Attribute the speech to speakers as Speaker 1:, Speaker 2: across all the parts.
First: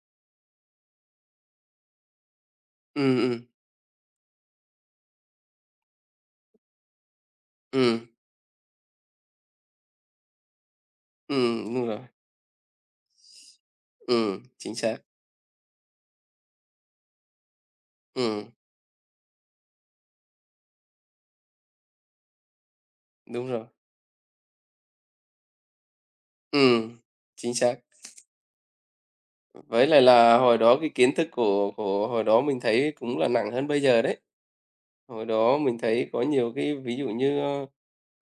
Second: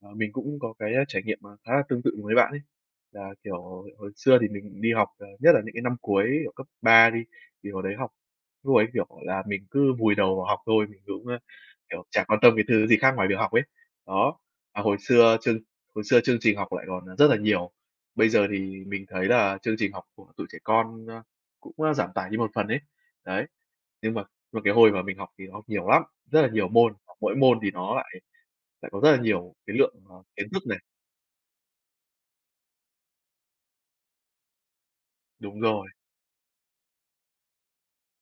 Speaker 1: Ờ, mình cũng có cái trải nghiệm, à, khá là tương tự với bạn ấy,
Speaker 2: Ừm,
Speaker 1: là,
Speaker 2: ừm.
Speaker 1: kiểu, hồi xưa thì mình đi học, ờ, nhất là những cái năm cuối, kiểu, cấp 3 đi, thì hồi đấy
Speaker 2: Ừm.
Speaker 1: học, lúc ấy, kiểu là, mình cứ vùi đầu vào học thôi, mình cũng, ơ,
Speaker 2: Ừm, đúng rồi.
Speaker 1: kiểu, chả quan tâm cái thứ gì khác ngoài việc học ấy. Đó.
Speaker 2: Ừm, chính
Speaker 1: Và hồi
Speaker 2: xác.
Speaker 1: xưa chương hồi xưa chương trình học lại còn, à, rất là nhiều. Bây giờ
Speaker 2: Ừm.
Speaker 1: thì mình thấy là chương trình học của tụi trẻ con, ơ, cũng, ơ, giảm tải như một phần ấy. Đấy.
Speaker 2: Đúng rồi.
Speaker 1: Nhưng mà- mà cái hồi mà mình học thì nó học nhiều lắm, rất là nhiều môn,
Speaker 2: Ừm,
Speaker 1: học mỗi
Speaker 2: chính
Speaker 1: môn thì
Speaker 2: xác.
Speaker 1: nó lại lại có rất là nhiều cái
Speaker 2: Với
Speaker 1: lượng,
Speaker 2: lại
Speaker 1: ờ,
Speaker 2: là
Speaker 1: kiến
Speaker 2: hồi
Speaker 1: thức
Speaker 2: đó
Speaker 1: này.
Speaker 2: vì kiến thức của của hồi đó mình thấy cũng là nặng hơn bây giờ đấy. Hồi đó
Speaker 1: Đúng
Speaker 2: mình
Speaker 1: rồi.
Speaker 2: thấy có nhiều cái ví dụ như, ơ,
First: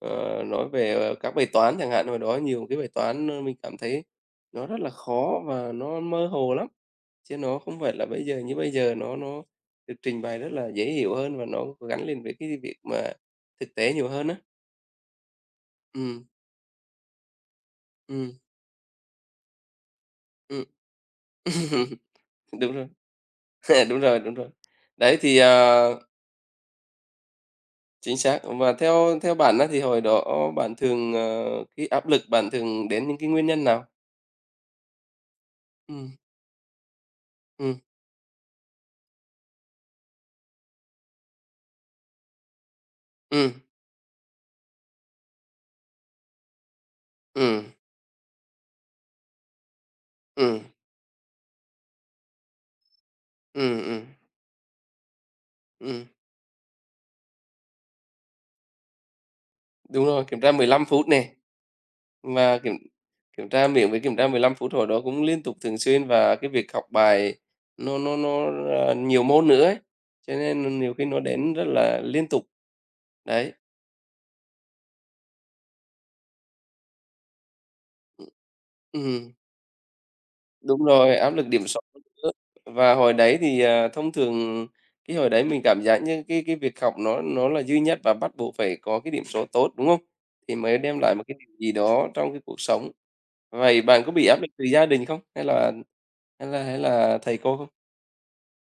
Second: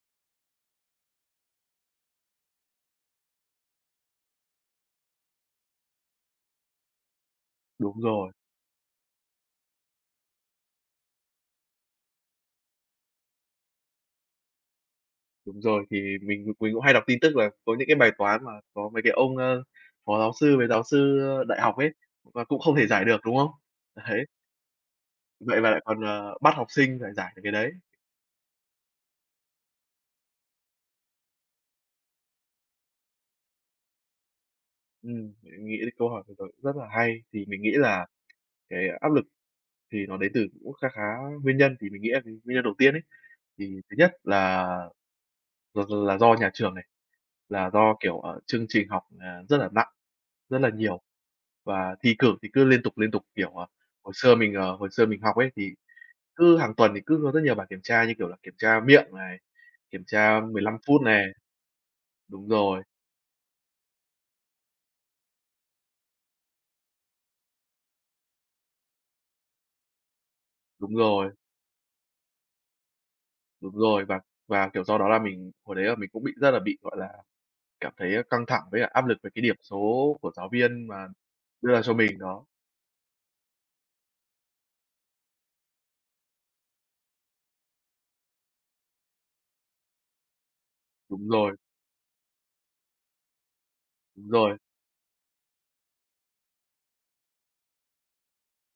Speaker 2: ờ, nói về, ờ, các bài toán chẳng hạn, hồi đó nhiều cái bài toán, ơ, mình cảm thấy nó rất là khó và nó mơ hồ lắm, chứ nó không phải
Speaker 1: Đúng
Speaker 2: là bây
Speaker 1: rồi.
Speaker 2: giờ, như bây giờ nó nó được trình bày rất là dễ hiểu hơn và nó gắn liền với cái việc mà thực tế nhiều hơn á.
Speaker 1: Đúng rồi, thì
Speaker 2: Ừm.
Speaker 1: mình mình cũng hay đọc tin tức là có những cái bài
Speaker 2: Ừm.
Speaker 1: toán mà có mấy cái ông, ơ, phó giáo sư
Speaker 2: Ừm.
Speaker 1: với giáo sư đại học ấy, và cũng
Speaker 2: Đúng
Speaker 1: không thể
Speaker 2: rồi.
Speaker 1: giải được, đúng không
Speaker 2: Đúng rồi,
Speaker 1: Đấy.
Speaker 2: đúng rồi. Đấy thì,
Speaker 1: Vậy mà lại
Speaker 2: ờ
Speaker 1: còn, ờ, bắt học sinh phải giải được cái đấy.
Speaker 2: Chính xác. Và theo theo bạn á, thì hồi đó bạn thường, ờ cái áp lực bạn thường đến những cái nguyên nhân nào?
Speaker 1: Ừm, mình nghĩ đến câu
Speaker 2: Ừm.
Speaker 1: hỏi vừa rồi cũng rất là hay. Thì mình nghĩ
Speaker 2: Ừm.
Speaker 1: là cái áp lực thì nó đến từ cũng kha khá nguyên nhân. Thì mình nghĩ là cái nguyên nhân đầu tiên ấy,
Speaker 2: Ừm.
Speaker 1: thì thứ nhất là là d là do nhà trường này,
Speaker 2: Ừm.
Speaker 1: là do, kiểu, ờ, chương trình học, à, rất là nặng, rất
Speaker 2: Ừm.
Speaker 1: là nhiều, và thi cử thì cứ liên tục, liên tục. Kiểu, ờ,
Speaker 2: Ừm, ừm.
Speaker 1: hồi xưa mình ờ, hồi xưa mình học ấy, thì
Speaker 2: Ừm.
Speaker 1: cứ hàng tuần thì cứ rất nhiều bài kiểm tra, như kiểu là, kiểm tra miệng này,
Speaker 2: Đúng
Speaker 1: kiểm
Speaker 2: rồi, kiểm
Speaker 1: tra
Speaker 2: tra
Speaker 1: mười
Speaker 2: mười
Speaker 1: lăm
Speaker 2: lăm
Speaker 1: phút
Speaker 2: phút
Speaker 1: này.
Speaker 2: nè.
Speaker 1: Đúng
Speaker 2: Và kiểm
Speaker 1: rồi.
Speaker 2: kiểm tra miệng với kiểm tra 15 phút hồi đó cũng liên tục thường xuyên, và cái việc học bài nó nó nó, ờ, nhiều môn nữa ấy, cho nên, ờ, nhiều
Speaker 1: Đúng
Speaker 2: khi nó
Speaker 1: rồi.
Speaker 2: đến rất là liên tục. Đấy.
Speaker 1: Đúng rồi, và và, kiểu, sau đó là mình hồi đấy là mình cũng bị rất là bị, gọi là, cảm thấy
Speaker 2: Ừm,
Speaker 1: căng thẳng với cả áp lực về
Speaker 2: ừm.
Speaker 1: cái điểm số của giáo
Speaker 2: Đúng
Speaker 1: viên mà
Speaker 2: rồi, áp lực điểm
Speaker 1: đưa
Speaker 2: số
Speaker 1: ra cho mình
Speaker 2: nữa.
Speaker 1: nó
Speaker 2: Và hồi đấy thì, ờ, thông thường cái hồi đấy mình cảm giác như cái cái việc học nó nó là duy nhất và bắt buộc phải có cái điểm số tốt, đúng hông? Thì mới đem lại một
Speaker 1: Đúng
Speaker 2: cái điểm
Speaker 1: rồi.
Speaker 2: gì đó trong cái cuộc sống. Vậy bạn có bị
Speaker 1: Đúng
Speaker 2: áp lực
Speaker 1: rồi.
Speaker 2: từ gia đình không? Hay là hay là hay là thầy cô không?